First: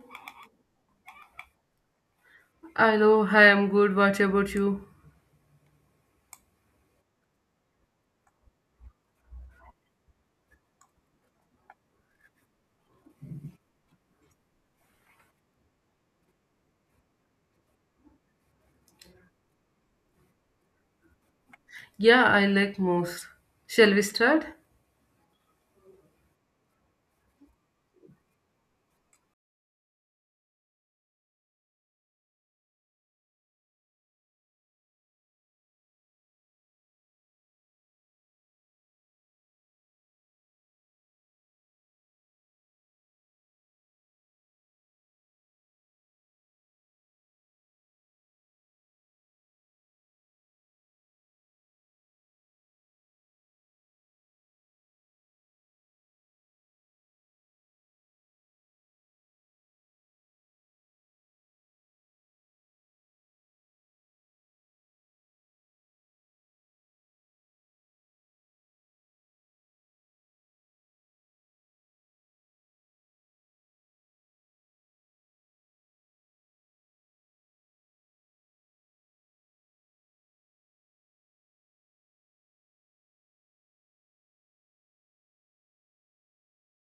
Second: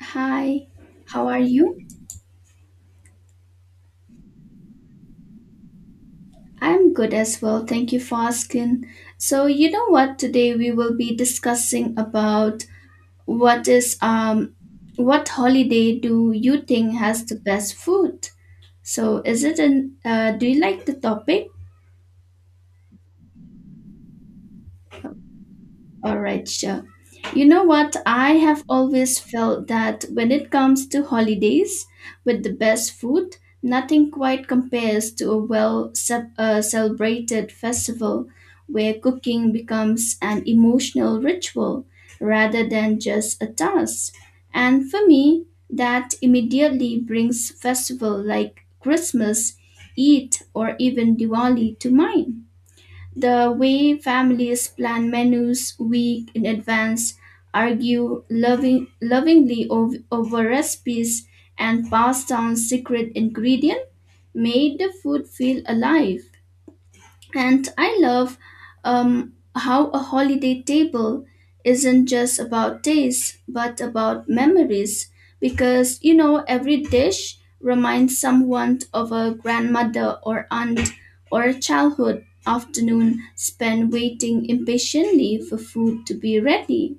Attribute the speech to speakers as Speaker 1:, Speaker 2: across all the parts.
Speaker 1: Hi, how are you?
Speaker 2: I know I am good. What about you?
Speaker 1: I'm good as well. Thank you for asking. So, you know what? Today we will be discussing about what is um what holiday do you think has the best food? So, is it an do you like the topic?
Speaker 2: Yeah, I like most. Shall we start?
Speaker 1: All right, sure. You know what? I have always felt that when it comes to holidays with the best food, nothing quite compares to a well celebrated festival where cooking becomes an emotional ritual rather than just a task. And for me, that immediately brings festival like Christmas, Eid, or even Diwali to mind the way families plan menus week in advance, argue lovingly over recipes, and pass down secret ingredient made the food feel alive. And I love how a holiday table isn't just about taste, but about memories. Because, you know, every dish reminds someone of a grandmother or aunt or a childhood afternoon spent waiting impatiently for food to be ready.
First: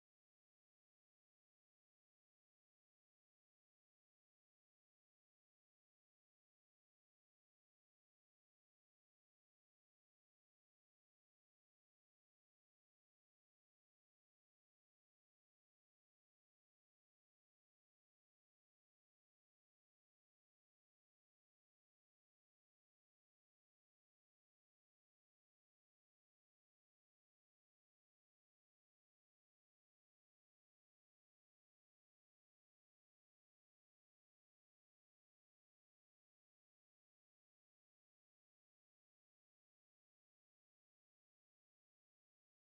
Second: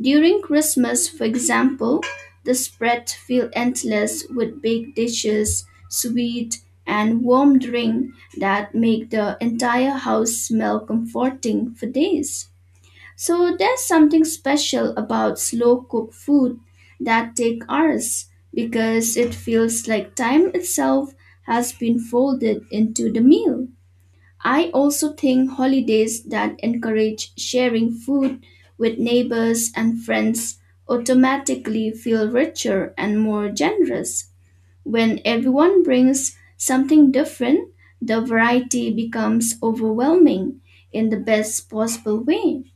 Speaker 1: During Christmas, for example, the spread feel endless with big dishes, sweet and warm drink that make the entire house smell comforting for days. So there's something special about slow cooked food that take hours because it feels like time itself has been folded into the meal. I also think holidays that encourage sharing food with neighbors and friends automatically feel richer and more generous. When everyone brings something different, the variety becomes overwhelming in the best possible way.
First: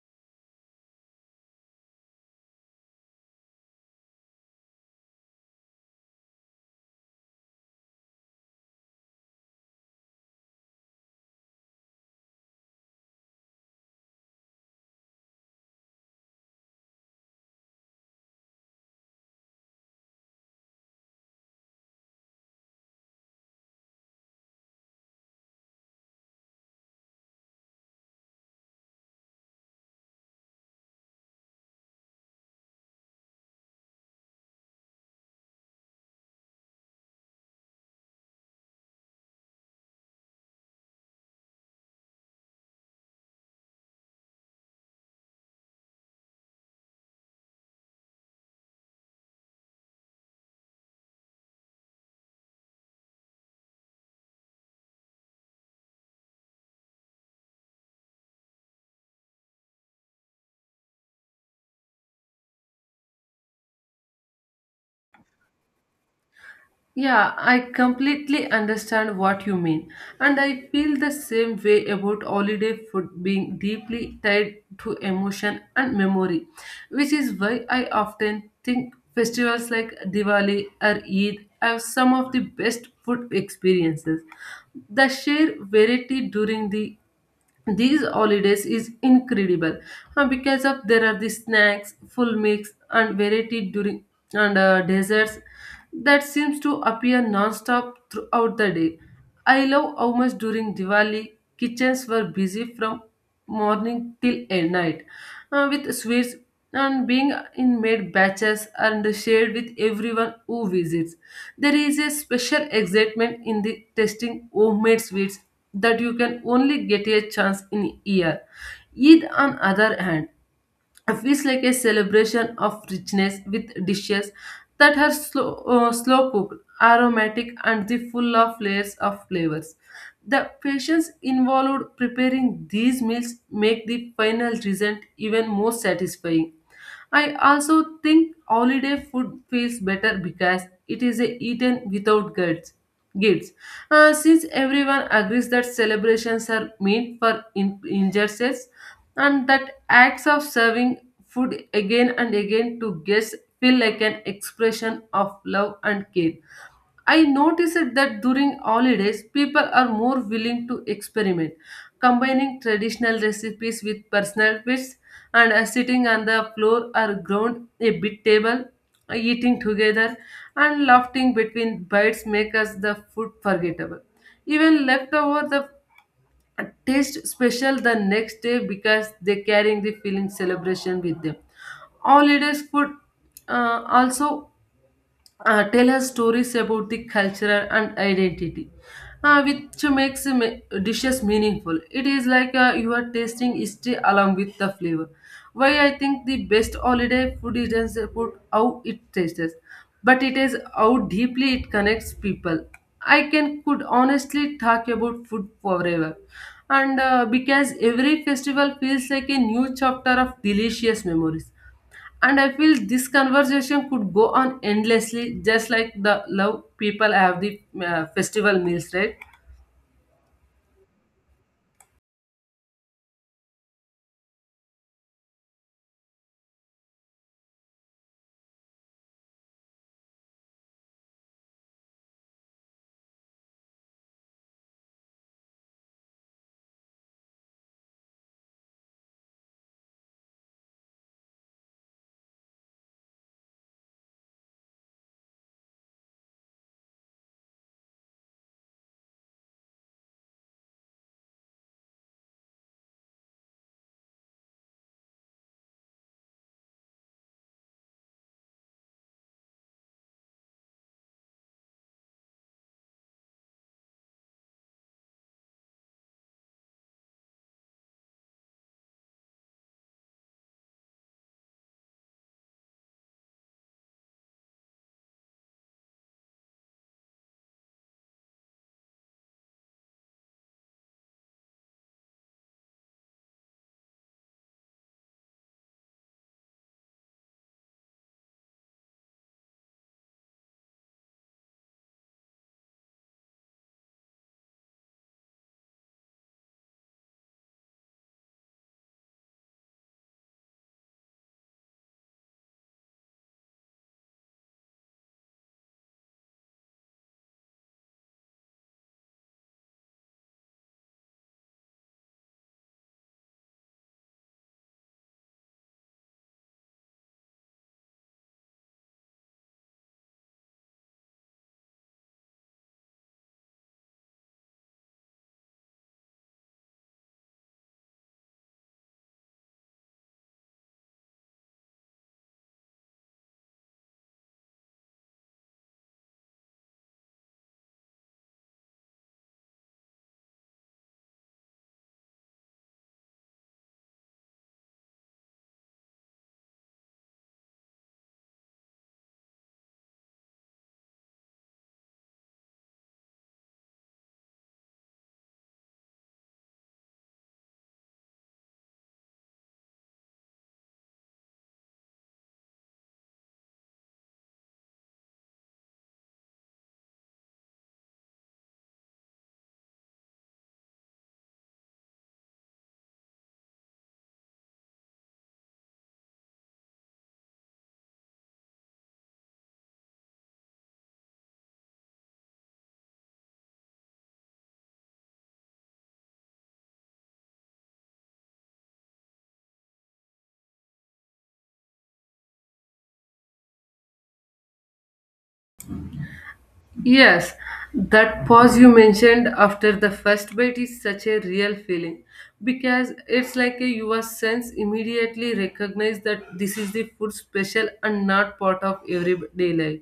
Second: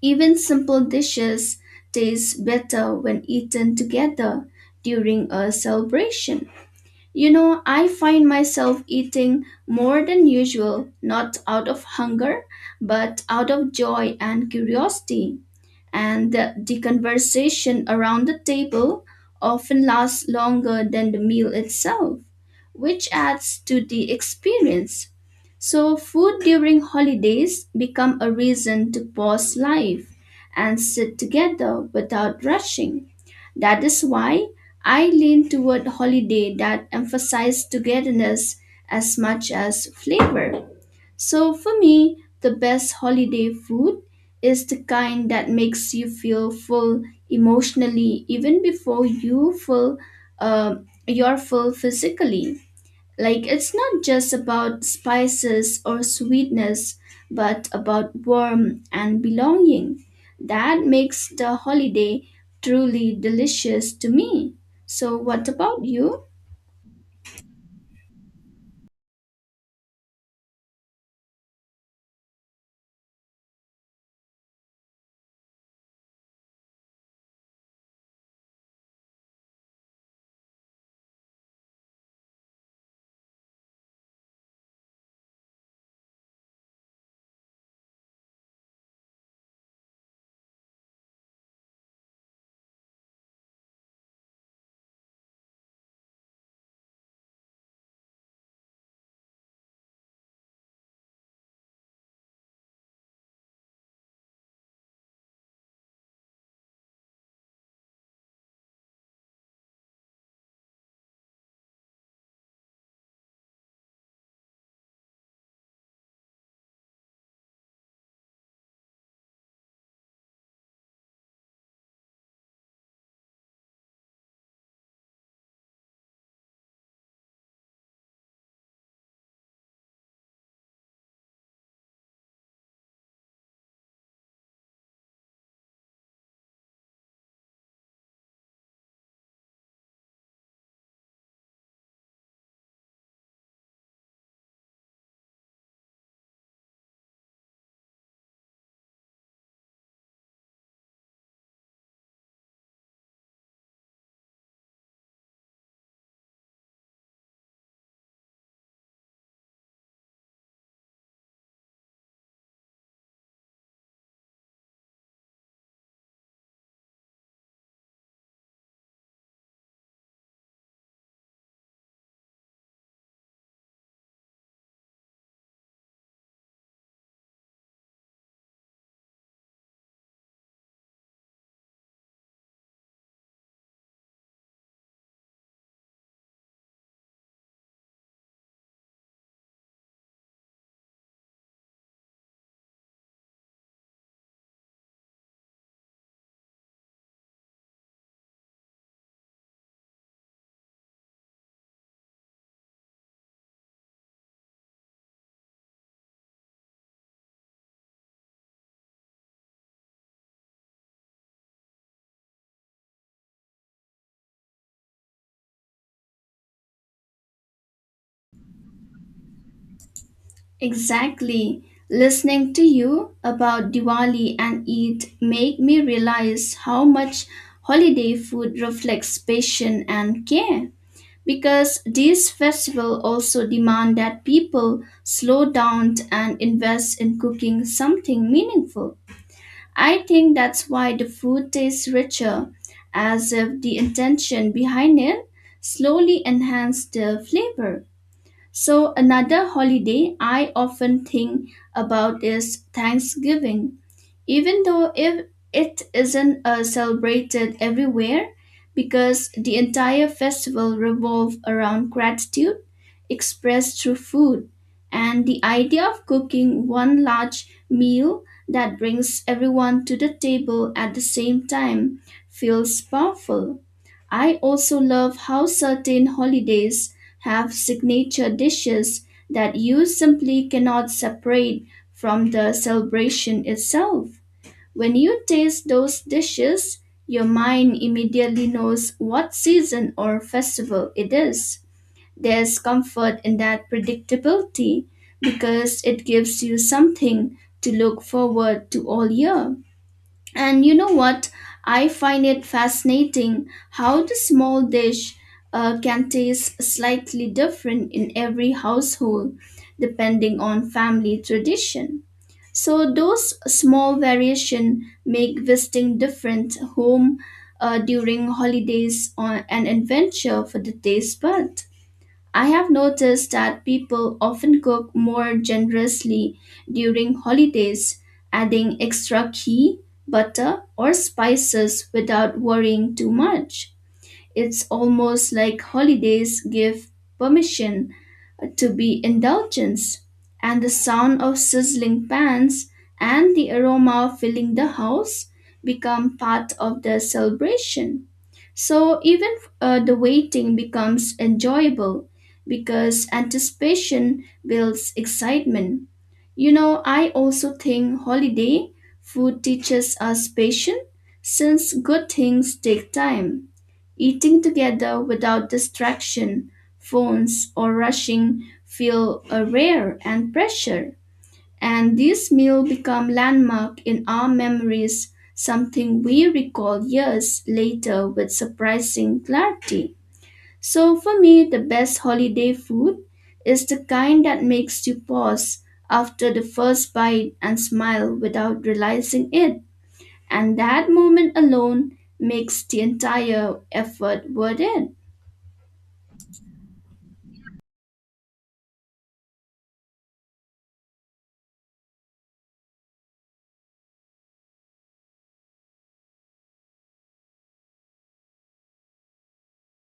Speaker 1: Even simple dishes taste better when eaten together during a celebration. You know, I find myself eating more than usual, not out of hunger, but out of joy and curiosity. And the conversation around the table often lasts longer than the meal itself, which adds to the experience. So food during holidays become a reason to pause life and sit together without rushing. That is why I lean toward holiday that emphasize togetherness as much as flavor. So for me, the best holiday food is the kind that makes you feel full emotionally even before you feel uh, you're full physically. Like it's not just about spices or sweetness, but about warmth and belonging. That makes the holiday truly delicious to me. So what about you?
Speaker 2: Yeah, I completely understand what you mean, and I feel the same way about holiday food being deeply tied to emotion and memory, which is why I often think festivals like Diwali or Eid have some of the best food experiences. The sheer variety during these holidays is incredible, because of there are the snacks full mix and variety during and desserts that seems to appear non-stop throughout the day. I love how much during Diwali kitchens were busy from morning till at night, with sweets and being in made batches and shared with everyone who visits. There is a special excitement in the tasting homemade sweets that you can only get a chance in year. Eid, on other hand, feels like a celebration of richness with dishes that are slow, slow cooked, aromatic, and the full of layers of flavors. The patience involved preparing these meals make the final result even more satisfying. I also think holiday food feels better because it is a eaten without guilt. Guilt. Since everyone agrees that celebrations are meant for injustice, and that acts of serving food again and again to guests feel like an expression of love and care. I noticed that during holidays, people are more willing to experiment, combining traditional recipes with personal fits and sitting on the floor or ground a bit table, eating together and laughing between bites make us the food forgettable. Even leftover the taste special the next day because they carrying the feeling celebration with them. Holidays food also tell us stories about the culture and identity, which dishes meaningful. It is like you are tasting history along with the flavor. Why I think the best holiday food isn't about how it tastes, but it is how deeply it connects people. I can could honestly talk about food forever, and because every festival feels like a new chapter of delicious memories. And I feel this conversation could go on endlessly, just like the love people have the festival meals, right?
Speaker 1: Exactly. Listening to you about Diwali and Eid make me realize how much holiday food reflects passion and care. Because these festivals also demand that people slow down and invest in cooking something meaningful. I think that's why the food tastes richer, as if the intention behind it slowly enhanced the flavor. So another holiday I often think about is Thanksgiving even though if it isn't celebrated everywhere because the entire festival revolves around gratitude expressed through food and the idea of cooking one large meal that brings everyone to the table at the same time feels powerful. I also love how certain holidays have signature dishes that you simply cannot separate from the celebration itself. When you taste those dishes, your mind immediately knows what season or festival it is. There's comfort in that predictability because it gives you something to look forward to all year. And you know what? I find it fascinating how the small dish can taste slightly different in every household depending on family tradition. So those small variation make visiting different home during holidays or an adventure for the taste bud. I have noticed that people often cook more generously during holidays, adding extra key, butter, or spices without worrying too much. It's almost like holidays give permission to be indulgence, and the sound of sizzling pans and the aroma filling the house become part of the celebration. So even the waiting becomes enjoyable because anticipation builds excitement. You know, I also think holiday food teaches us patience since good things take time. Eating together without distraction phones or rushing feel a rare and pressure. And this meal become landmark in our memories, something we recall years later with surprising clarity. So for me, the best holiday food is the kind that makes you pause after the first bite and smile without realizing it. And that moment alone makes the entire effort worth it.
Speaker 2: Yes, that pause you mentioned after the first bite is such a real feeling because it's like a your sense immediately recognize that this is the food special and not part of everyday life.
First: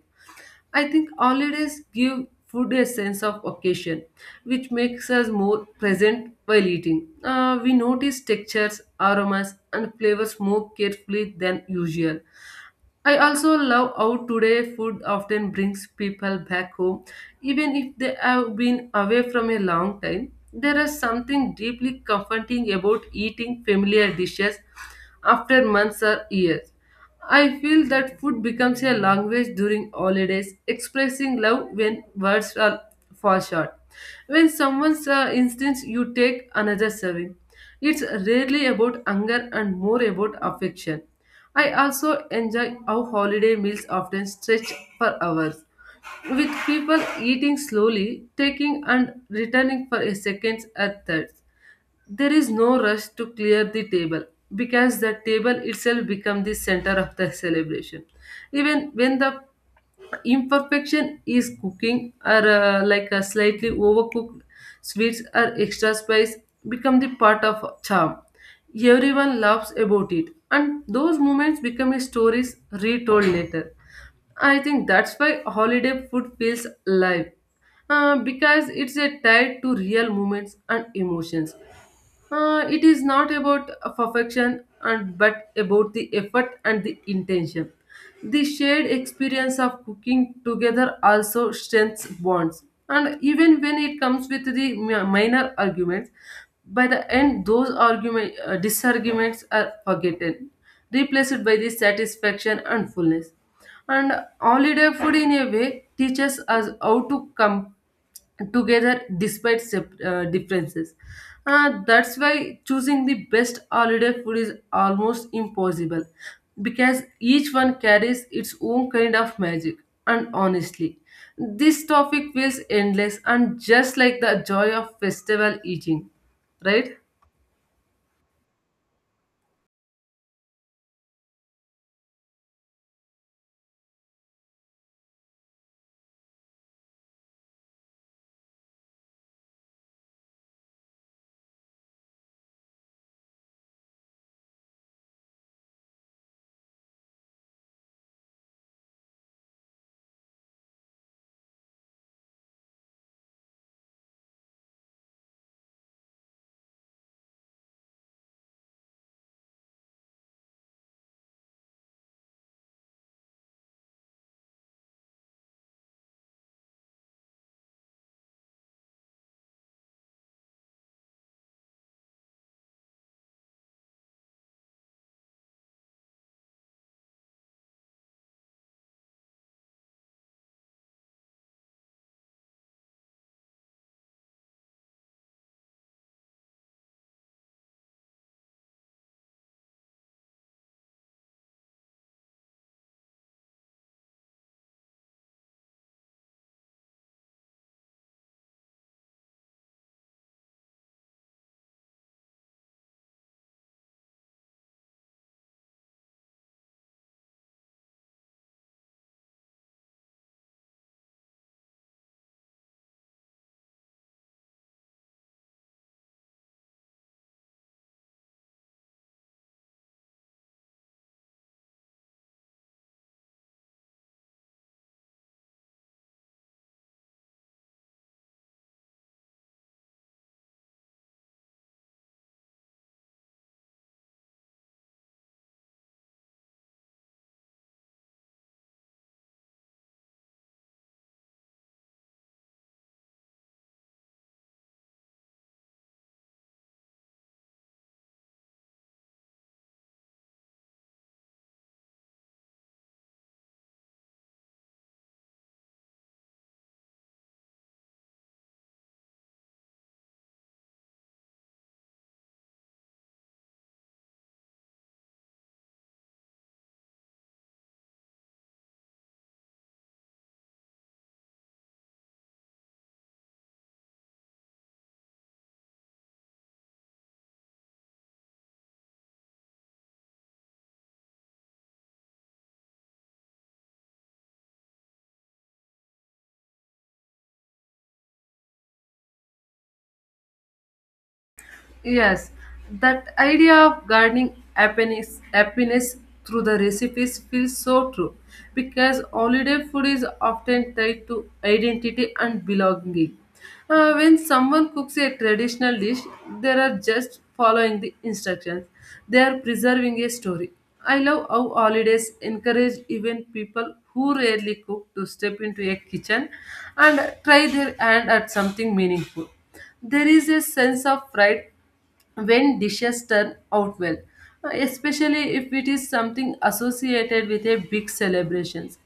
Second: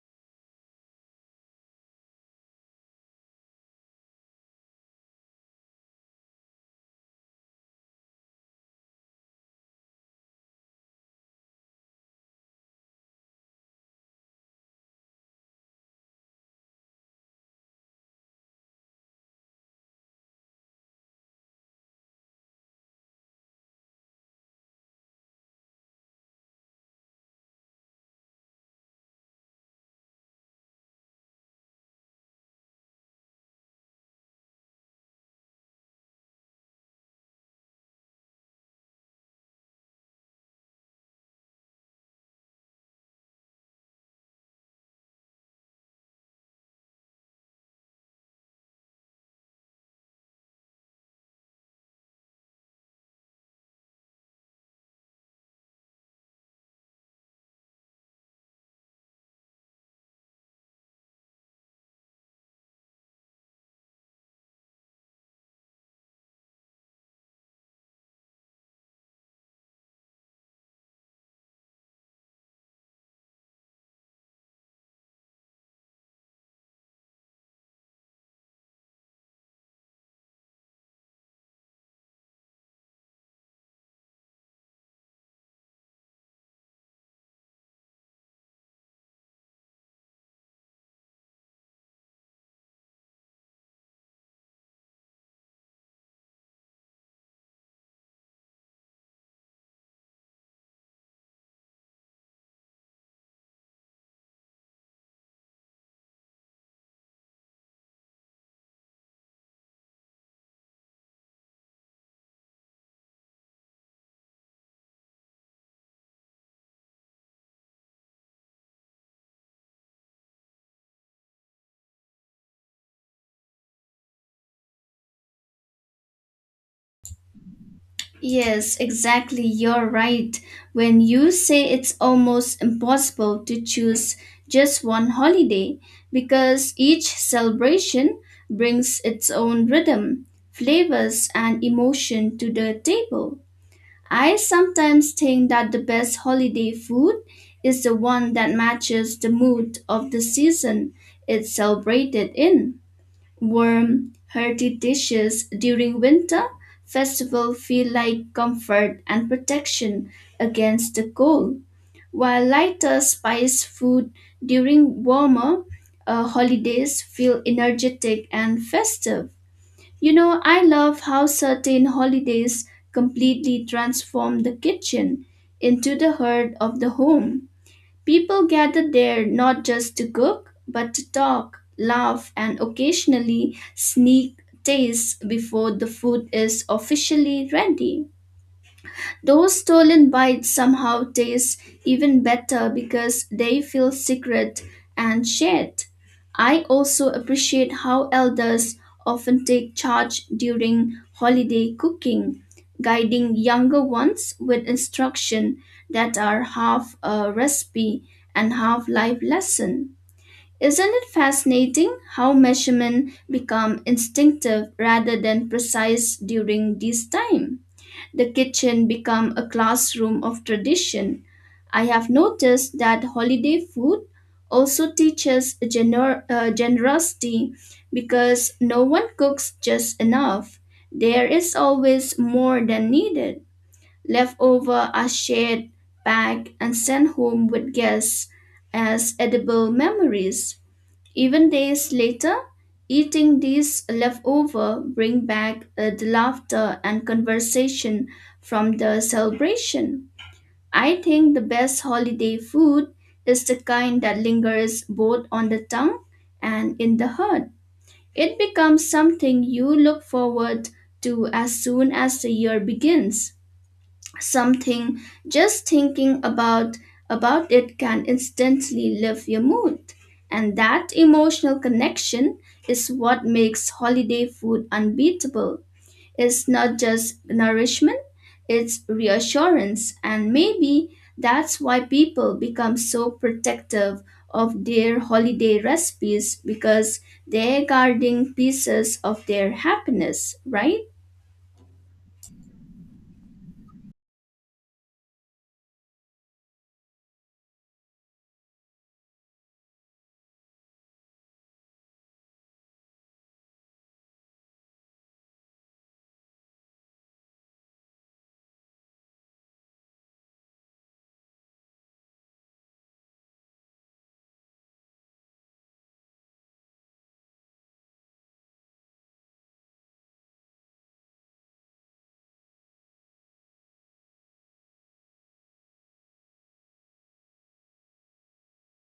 Speaker 2: I think holidays give food a sense of occasion, which makes us more present while eating. We notice textures, aromas, and flavors more carefully than usual. I also love how today food often brings people back home, even if they have been away from a long time. There is something deeply comforting about eating familiar dishes after months or years. I feel that food becomes a language during holidays, expressing love when words are fall short. When someone's instance you take another serving, it's rarely about anger and more about affection. I also enjoy how holiday meals often stretch for hours, with people eating slowly, taking and returning for a second or third. There is no rush to clear the table because the table itself becomes the center of the celebration even when the imperfection is cooking or like a slightly overcooked sweets or extra spice become the part of charm. Everyone laughs about it and those moments become a stories retold later. I think that's why holiday food feels live, because it's a tied to real moments and emotions. It is not about perfection and but about the effort and the intention. The shared experience of cooking together also strengthens bonds. And even when it comes with the minor arguments, by the end those argument disarguments are forgotten, replaced by the satisfaction and fullness. And holiday food in a way teaches us how to come together despite differences. That's why choosing the best holiday food is almost impossible because each one carries its own kind of magic. And honestly, this topic feels endless and just like the joy of festival eating, right?
Speaker 1: Yes, exactly. You're right. When you say it's almost impossible to choose just one holiday because each celebration brings its own rhythm, flavors, and emotion to the table. I sometimes think that the best holiday food is the one that matches the mood of the season it's celebrated in. Warm, hearty dishes during winter festival feel like comfort and protection against the cold, while lighter spiced food during warmer holidays feel energetic and festive. You know, I love how certain holidays completely transform the kitchen into the heart of the home. People gather there not just to cook, but to talk, laugh, and occasionally sneak tastes before the food is officially ready. Those stolen bites somehow taste even better because they feel secret and shared. I also appreciate how elders often take charge during holiday cooking, guiding younger ones with instruction that are half a recipe and half life lesson. Isn't it fascinating how measurement become instinctive rather than precise during this time? The kitchen become a classroom of tradition. I have noticed that holiday food also teaches generosity because no one cooks just enough. There is always more than needed. Leftover are shared, packed, and sent home with guests as edible memories. Even days later, eating these leftover bring back the laughter and conversation from the celebration. I think the best holiday food is the kind that lingers both on the tongue and in the heart. It becomes something you look forward to as soon as the year begins, something just thinking about it can instantly lift your mood, and that emotional connection is what makes holiday food unbeatable. It's not just nourishment, it's reassurance. And maybe that's why people become so protective of their holiday recipes because they're guarding pieces of their happiness, right?
Speaker 2: Yes, that idea of gardening happiness through the recipes feels so true because holiday food is often tied to identity and belonging. When someone cooks a traditional dish, they are just following the instructions, they are preserving a story. I love how holidays encourage even people who rarely cook to step into a kitchen and try their hand at something meaningful. There is a sense of pride when dishes turn out well, especially if it is something associated with a big celebrations.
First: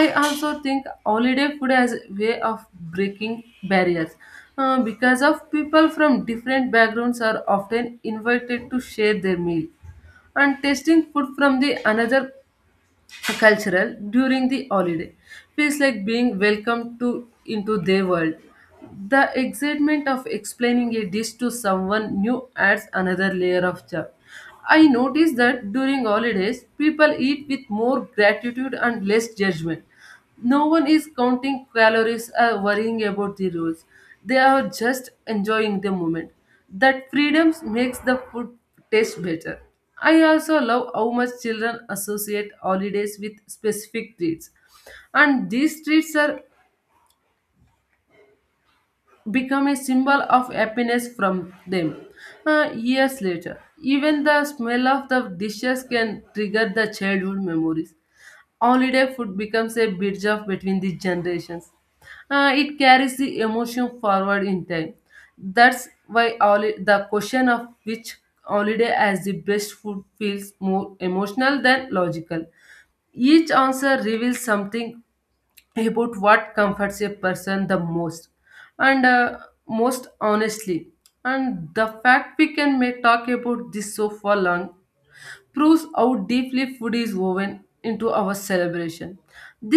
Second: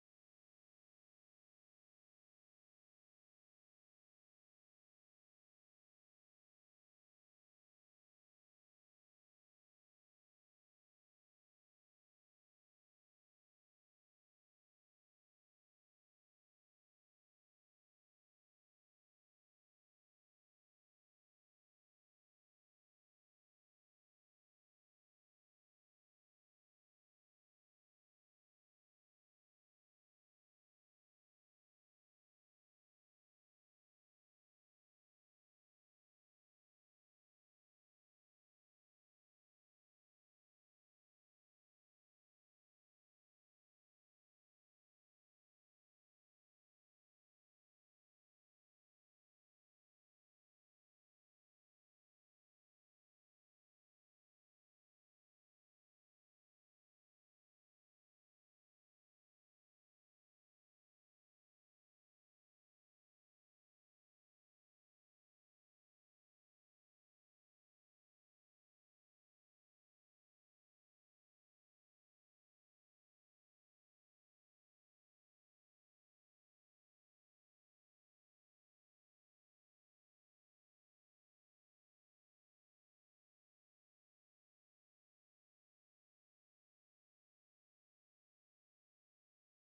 Speaker 2: I also think holiday food has a way of breaking barriers, because of people from different backgrounds are often invited to share their meal and tasting food from the another cultural during the holiday feels like being welcomed to into their world. The excitement of explaining a dish to someone new adds another layer of joy. I noticed that during holidays people eat with more gratitude and less judgment. No one is counting calories or worrying about the rules. They are just enjoying the moment. That freedom makes the food taste better. I also love how much children associate holidays with specific treats. And these treats are become a symbol of happiness from them. Years later, even the smell of the dishes can trigger the childhood memories. Holiday food becomes a bridge of between the generations. It carries the emotion forward in time. That's why the question of which holiday as the best food feels more emotional than logical. Each answer reveals something about what comforts a person the most, and most honestly. And the fact we can may talk about this so for long proves how deeply food is woven into our celebration.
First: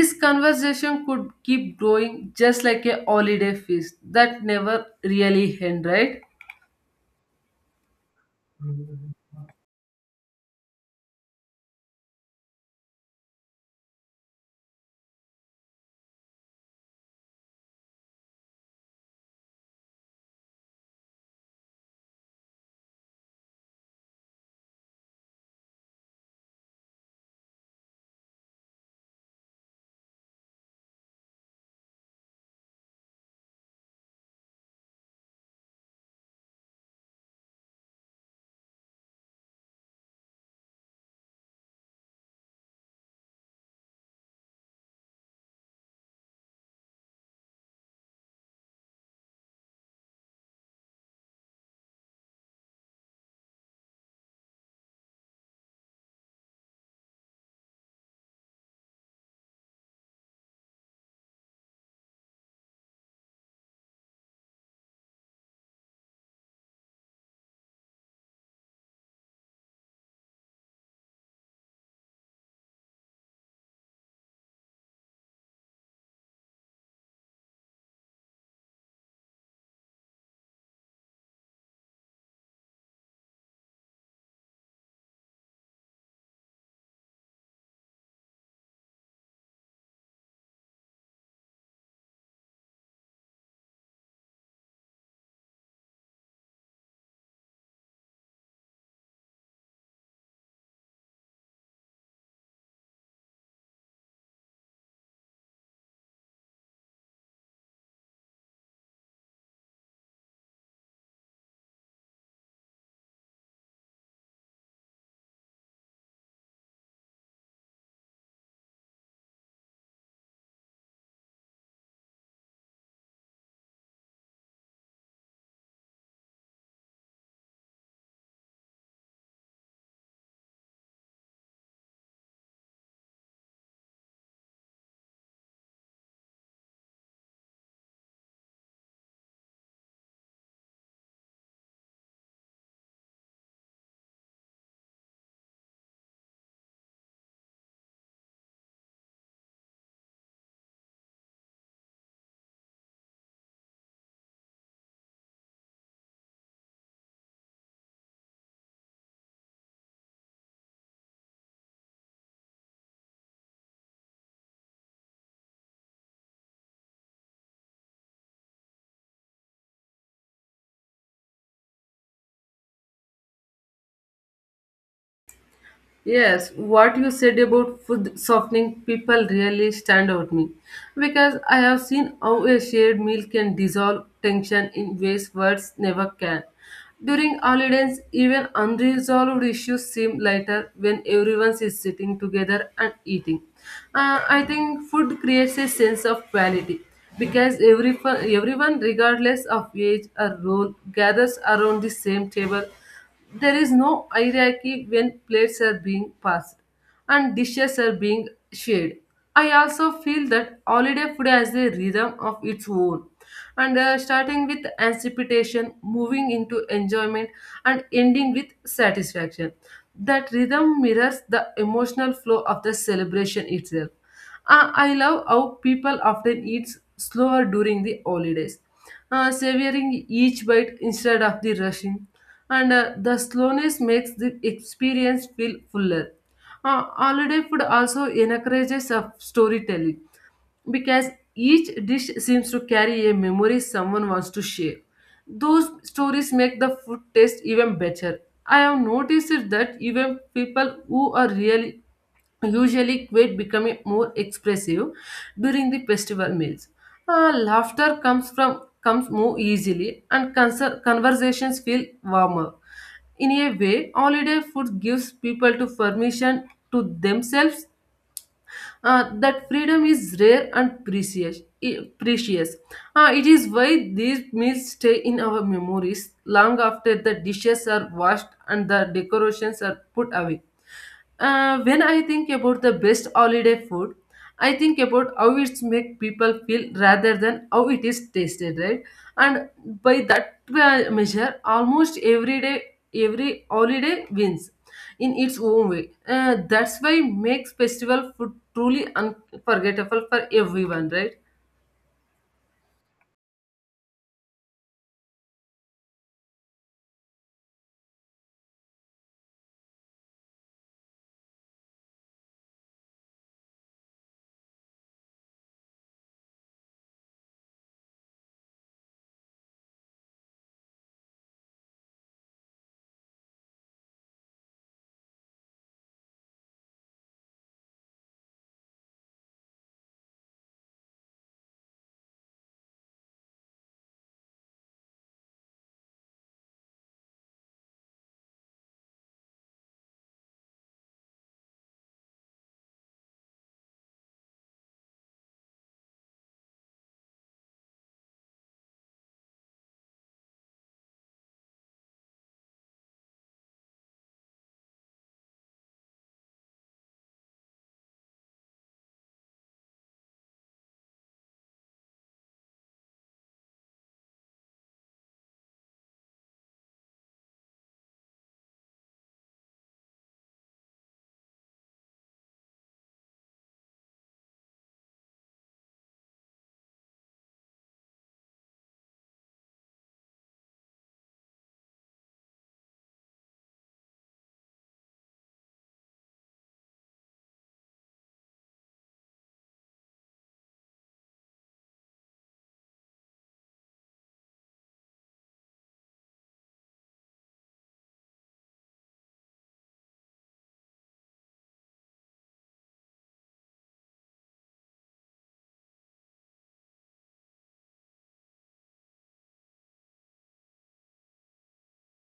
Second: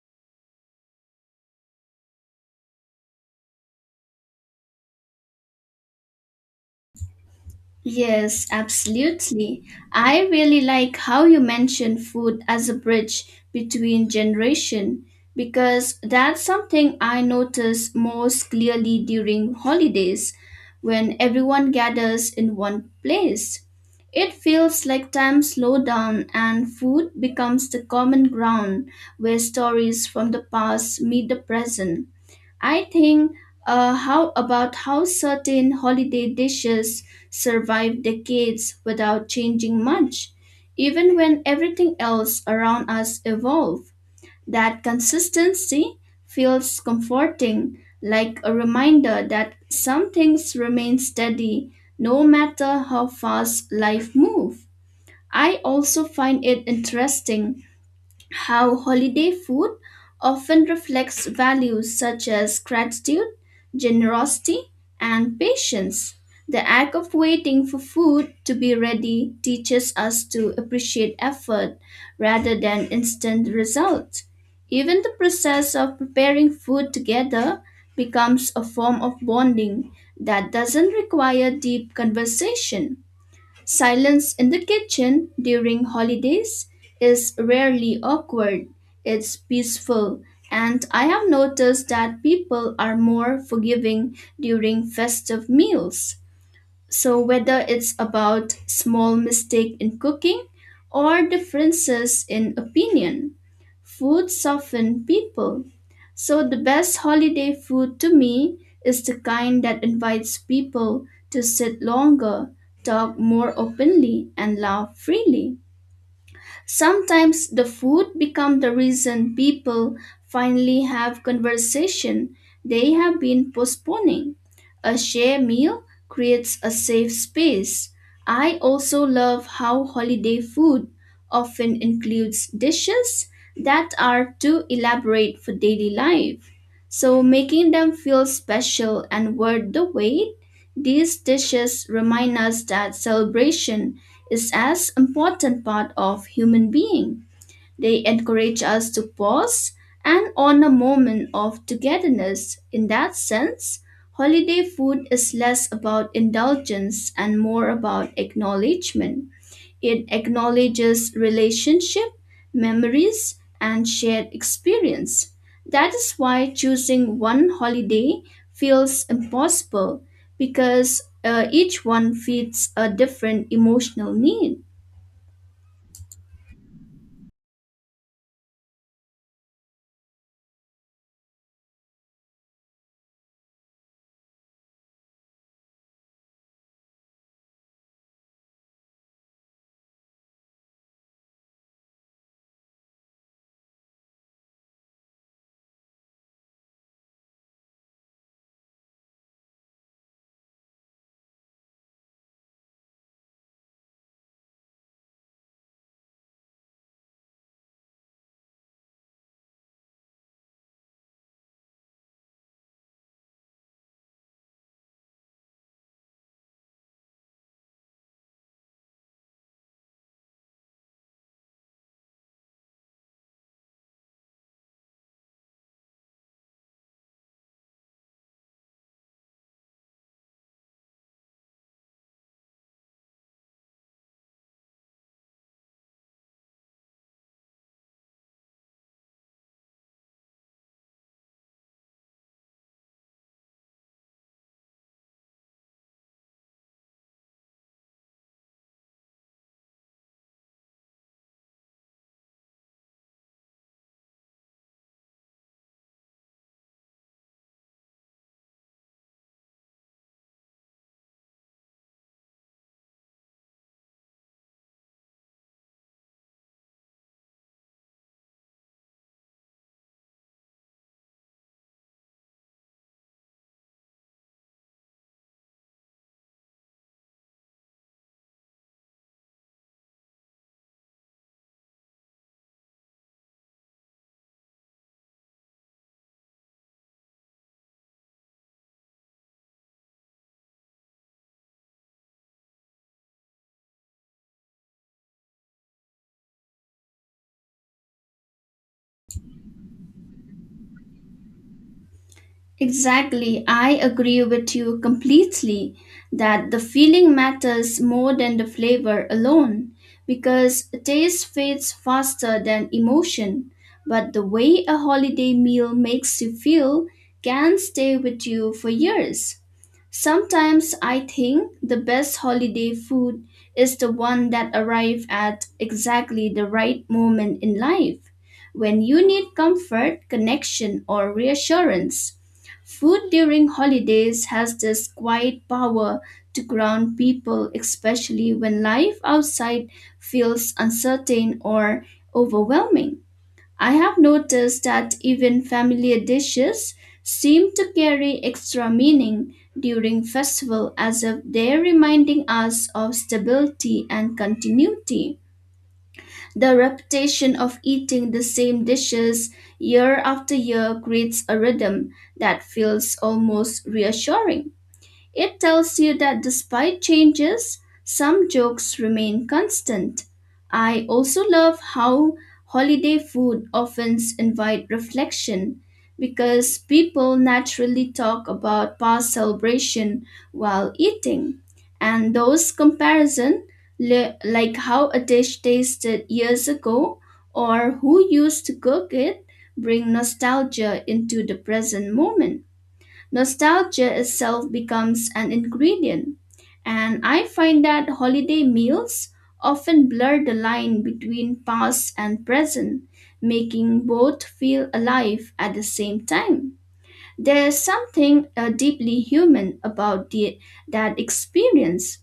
Speaker 2: This conversation could keep growing just like a holiday feast that never really ends, right?
Speaker 1: Yes, absolutely. I really like how you mentioned food as a bridge between generation because that's something I notice most clearly during holidays when everyone gathers in one place. It feels like time slows down and food becomes the common ground where stories from the past meet the present. I think how about how certain holiday dishes survive decades without changing much, even when everything else around us evolve. That consistency feels comforting, like a reminder that some things remain steady no matter how fast life moves. I also find it interesting how holiday food often reflects values such as gratitude, generosity, and patience. The act of waiting for food to be ready teaches us to appreciate effort rather than instant results. Even the process of preparing food together becomes a form of bonding that doesn't require deep conversation. Silence in the kitchen during holidays is rarely awkward. It's peaceful, and I have noticed that people are more forgiving during festive meals. So, whether it's about small mistake in cooking or differences in opinion, food softens people. So, the best holiday food to me is the kind that invites people to sit longer, talk more openly, and laugh freely. Sometimes the food becomes the reason people finally have conversation they have been postponing. A shared meal creates a safe space. I also love how holiday food often includes dishes that are too elaborate for daily life. So making them feel special and worth the wait, these dishes remind us that celebration is as important part of human being. They encourage us to pause and honor moment of togetherness. In that sense, holiday food is less about indulgence and more about acknowledgement. It acknowledges relationship, memories, and shared experience. That is why choosing one holiday feels impossible because each one fits a different emotional need.
Speaker 2: Yes, what you said about food softening people really stand out me because I have seen how a shared meal can dissolve tension in ways words never can. During holidays, even unresolved issues seem lighter when everyone is sitting together and eating. I think food creates a sense of quality because everyone, regardless of age or role, gathers around the same table. There is no hierarchy when plates are being passed and dishes are being shared. I also feel that holiday food has a rhythm of its own. And starting with anticipation, moving into enjoyment, and ending with satisfaction. That rhythm mirrors the emotional flow of the celebration itself. I love how people often eat slower during the holidays, savoring each bite instead of the rushing. And the slowness makes the experience feel fuller. Holiday food also encourages of storytelling because each dish seems to carry a memory someone wants to share. Those stories make the food taste even better. I have noticed it that even people who are really usually quit becoming more expressive during the festival meals. Laughter comes from comes more easily and conversations feel warmer. In a way, holiday food gives people to permission to themselves, that freedom is rare and precious. Precious. It is why these meals stay in our memories long after the dishes are washed and the decorations are put away. When I think about the best holiday food, I think about how it's make people feel rather than how it is tasted, right? And by that measure, almost every day, every holiday wins in its own way. That's why makes festival food truly unforgettable for everyone, right?
Speaker 1: Exactly. I agree with you completely that the feeling matters more than the flavor alone because taste fades faster than emotion. But the way a holiday meal makes you feel can stay with you for years. Sometimes I think the best holiday food is the one that arrives at exactly the right moment in life, when you need comfort, connection, or reassurance. Food during holidays has this quiet power to ground people, especially when life outside feels uncertain or overwhelming. I have noticed that even familiar dishes seem to carry extra meaning during festival as if they're reminding us of stability and continuity. The repetition of eating the same dishes year after year creates a rhythm that feels almost reassuring. It tells you that despite changes, some jokes remain constant. I also love how holiday food often invite reflection because people naturally talk about past celebration while eating. And those comparison like how a dish tasted years ago or who used to cook it bring nostalgia into the present moment. Nostalgia itself becomes an ingredient, and I find that holiday meals often blur the line between past and present, making both feel alive at the same time. There's something deeply human about that experience,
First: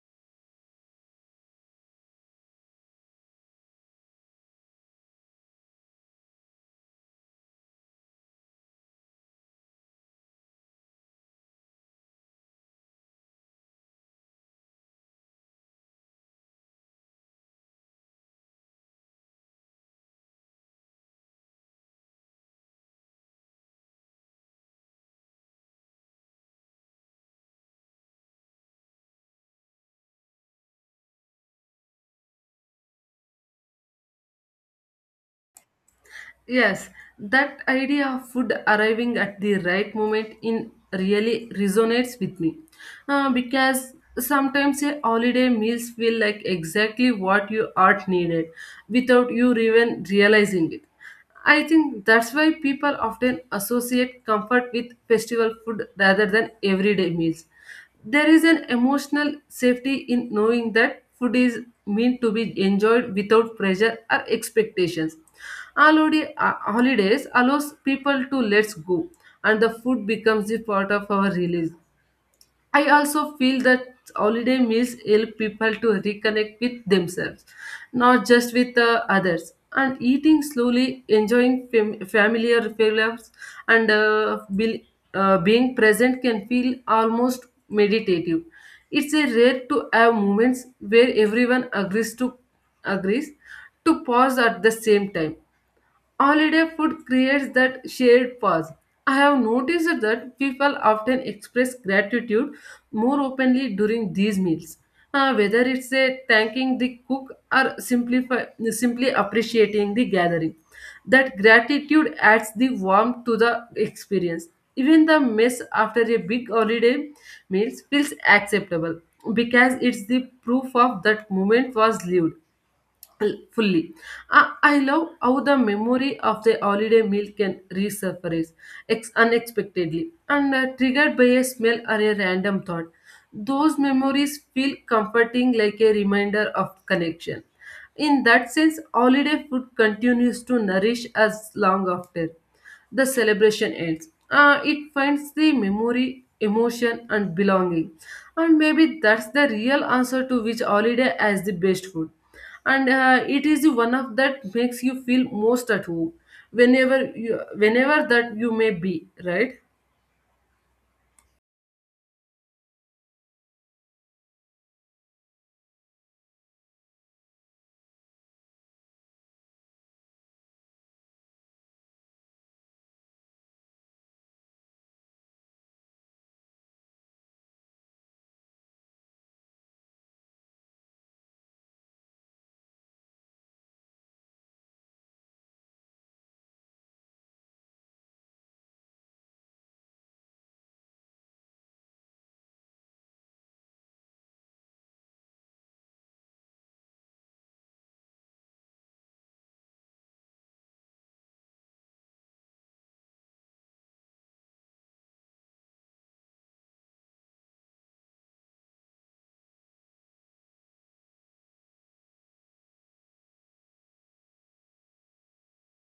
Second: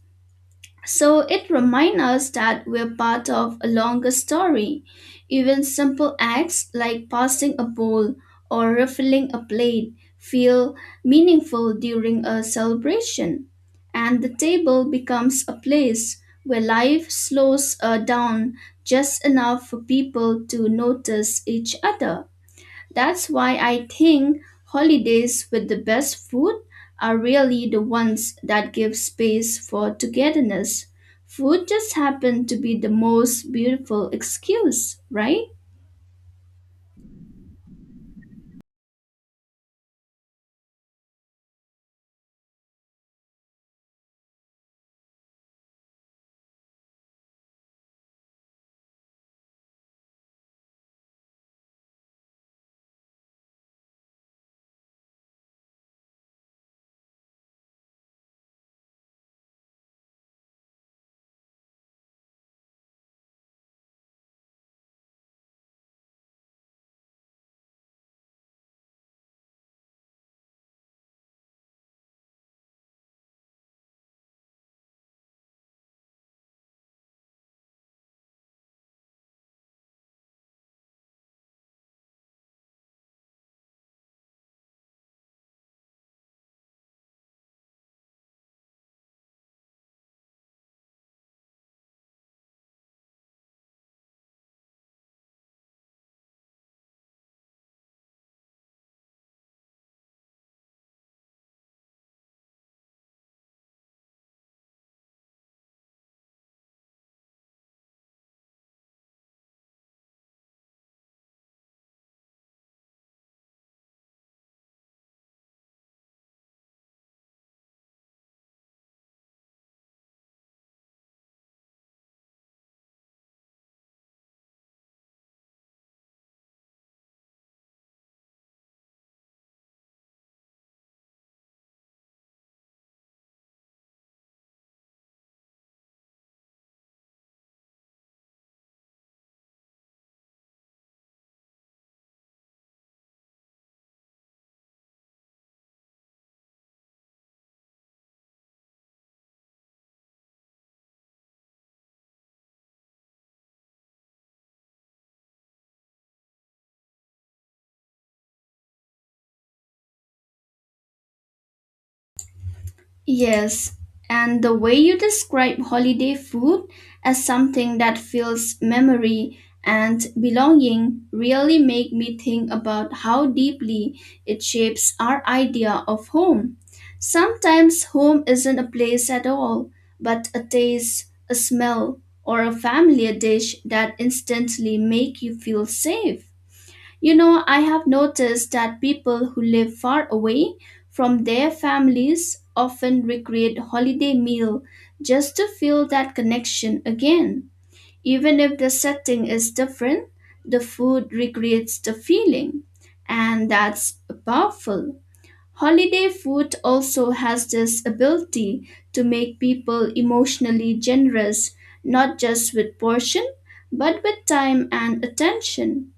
Speaker 1: so it reminds us that we're part of a longer story. Even simple acts like passing a bowl or refilling a plate feel meaningful during a celebration. And the table becomes a place where life slows down just enough for people to notice each other. That's why I think holidays with the best food are really the ones that give space for togetherness. Food just happened to be the most beautiful excuse, right?
Speaker 2: Yes, that idea of food arriving at the right moment in really resonates with me. Because sometimes a holiday meals feel like exactly what you are needed without you even realizing it. I think that's why people often associate comfort with festival food rather than everyday meals. There is an emotional safety in knowing that food is meant to be enjoyed without pressure or expectations. Holidays allows people to let's go, and the food becomes the part of our release. I also feel that holiday meals help people to reconnect with themselves, not just with others. And eating slowly, enjoying familiar flavors, and being present can feel almost meditative. It's a rare to have moments where everyone agrees to pause at the same time. Holiday food creates that shared pause. I have noticed that people often express gratitude more openly during these meals. Whether it's a thanking the cook or simply appreciating the gathering. That gratitude adds the warmth to the experience. Even the mess after a big holiday meal feels acceptable because it's the proof of that moment was lived fully. I love how the memory of the holiday meal can resurface unexpectedly and triggered by a smell or a random thought. Those memories feel comforting like a reminder of connection. In that sense, holiday food continues to nourish us long after the celebration ends. It finds the memory, emotion, and belonging. And maybe that's the real answer to which holiday has the best food, and it is one of that makes you feel most at home whenever you whenever that you may be, right?
Speaker 1: Yes, and the way you describe holiday food as something that fills memory and belonging really make me think about how deeply it shapes our idea of home. Sometimes home isn't a place at all, but a taste, a smell, or a familiar dish that instantly make you feel safe. You know, I have noticed that people who live far away from their families often recreate holiday meal just to feel that connection again. Even if the setting is different, the food recreates the feeling, and that's powerful. Holiday food also has this ability to make people emotionally generous, not just with portion, but with time and attention.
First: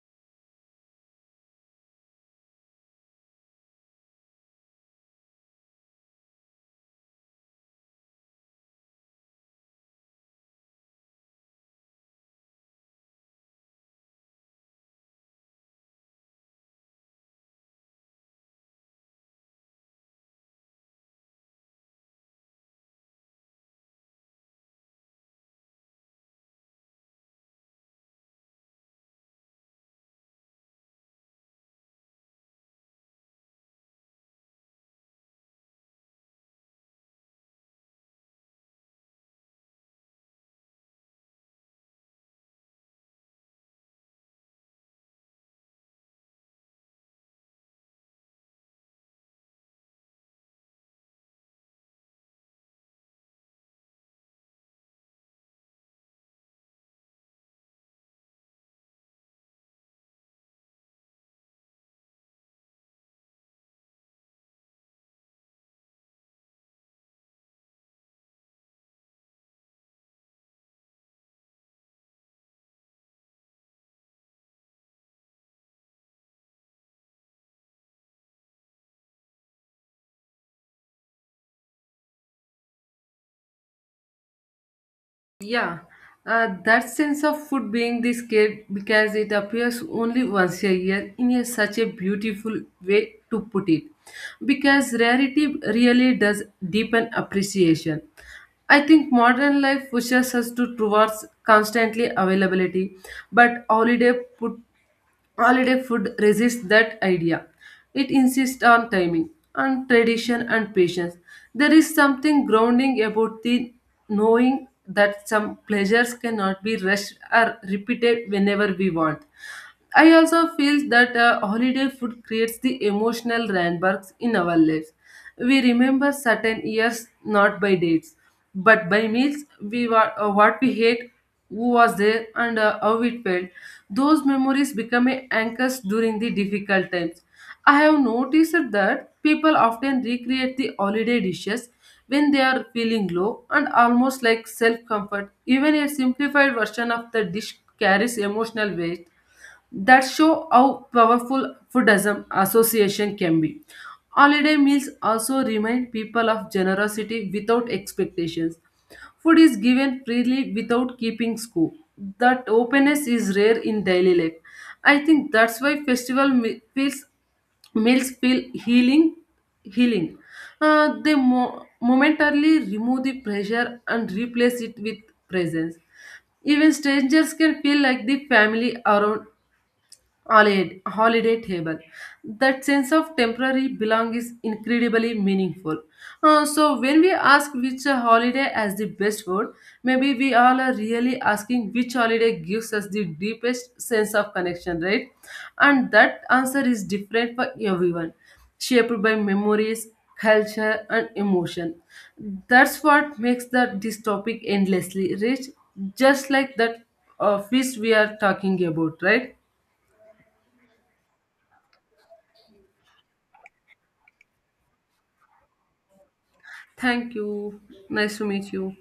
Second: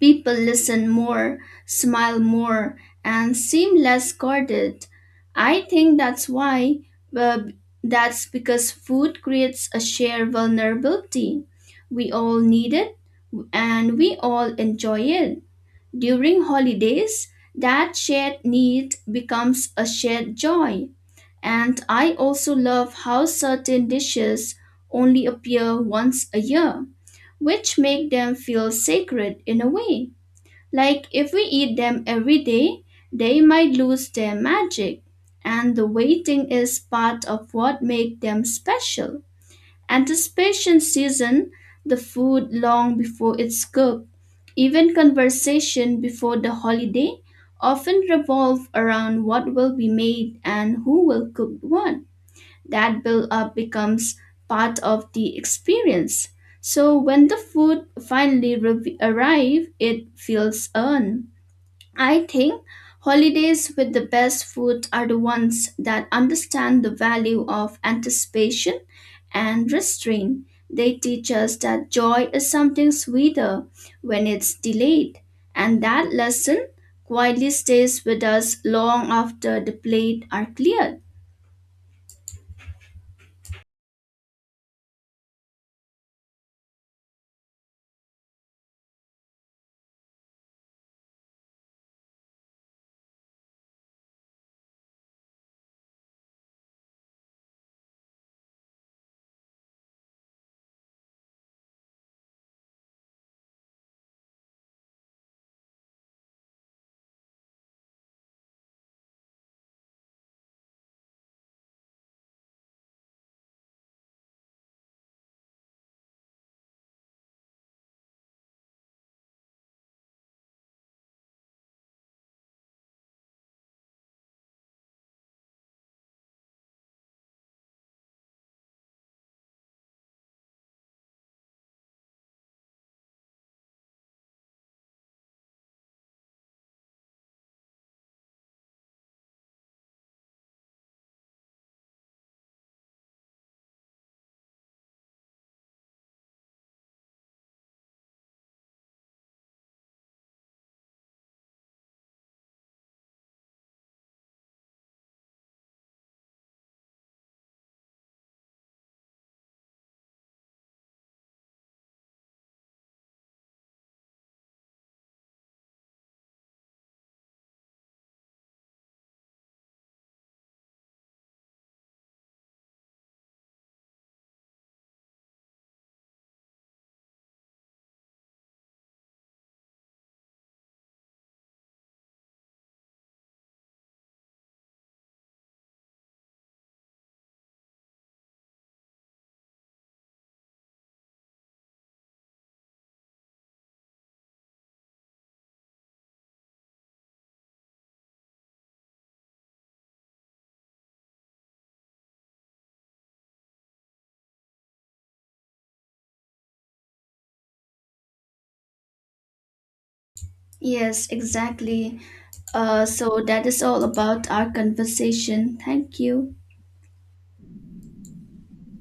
Speaker 1: People listen more, smile more, and seem less guarded. I think uh, that's because food creates a shared vulnerability. We all need it and we all enjoy it. During holidays, that shared need becomes a shared joy. And I also love how certain dishes only appear once a year, which make them feel sacred in a way. Like if we eat them every day, they might lose their magic. And the waiting is part of what makes them special. Anticipation season, the food long before it's cooked, even conversation before the holiday often revolve around what will be made and who will cook what. That build up becomes part of the experience. So when the food finally arrive, it feels earned. I think holidays with the best food are the ones that understand the value of anticipation and restraint. They teach us that joy is something sweeter when it's delayed, and that lesson quietly stays with us long after the plate are cleared.
Speaker 2: Yeah, that sense of food being this scared because it appears only once a year in a, such a beautiful way to put it because rarity really does deepen appreciation. I think modern life pushes us to towards constantly availability but put holiday food resists that idea. It insists on timing, on tradition, and patience. There is something grounding about the knowing that some pleasures cannot be rushed or repeated whenever we want. I also feel that holiday food creates the emotional landmarks in our lives. We remember certain years not by dates, but by meals. What we hate, who was there, and how it felt. Those memories become a anchors during the difficult times. I have noticed that people often recreate the holiday dishes when they are feeling low and almost like self comfort. Even a simplified version of the dish carries emotional weight that show how powerful foodism association can be. Holiday meals also remind people of generosity without expectations. Food is given freely without keeping score. That openness is rare in daily life. I think that's why feels meals feel healing. They momentarily remove the pressure and replace it with presence. Even strangers can feel like the family around holiday table. That sense of temporary belong is incredibly meaningful. So when we ask which holiday as the best word, maybe we all are really asking which holiday gives us the deepest sense of connection, right? And that answer is different for everyone, shaped by memories, culture, and emotion. That's what makes that this topic endlessly rich, just like that feast we are talking about, right?
Speaker 1: Yes, exactly. So that is all about our conversation. Thank you.
Speaker 2: Thank you. Nice to meet you.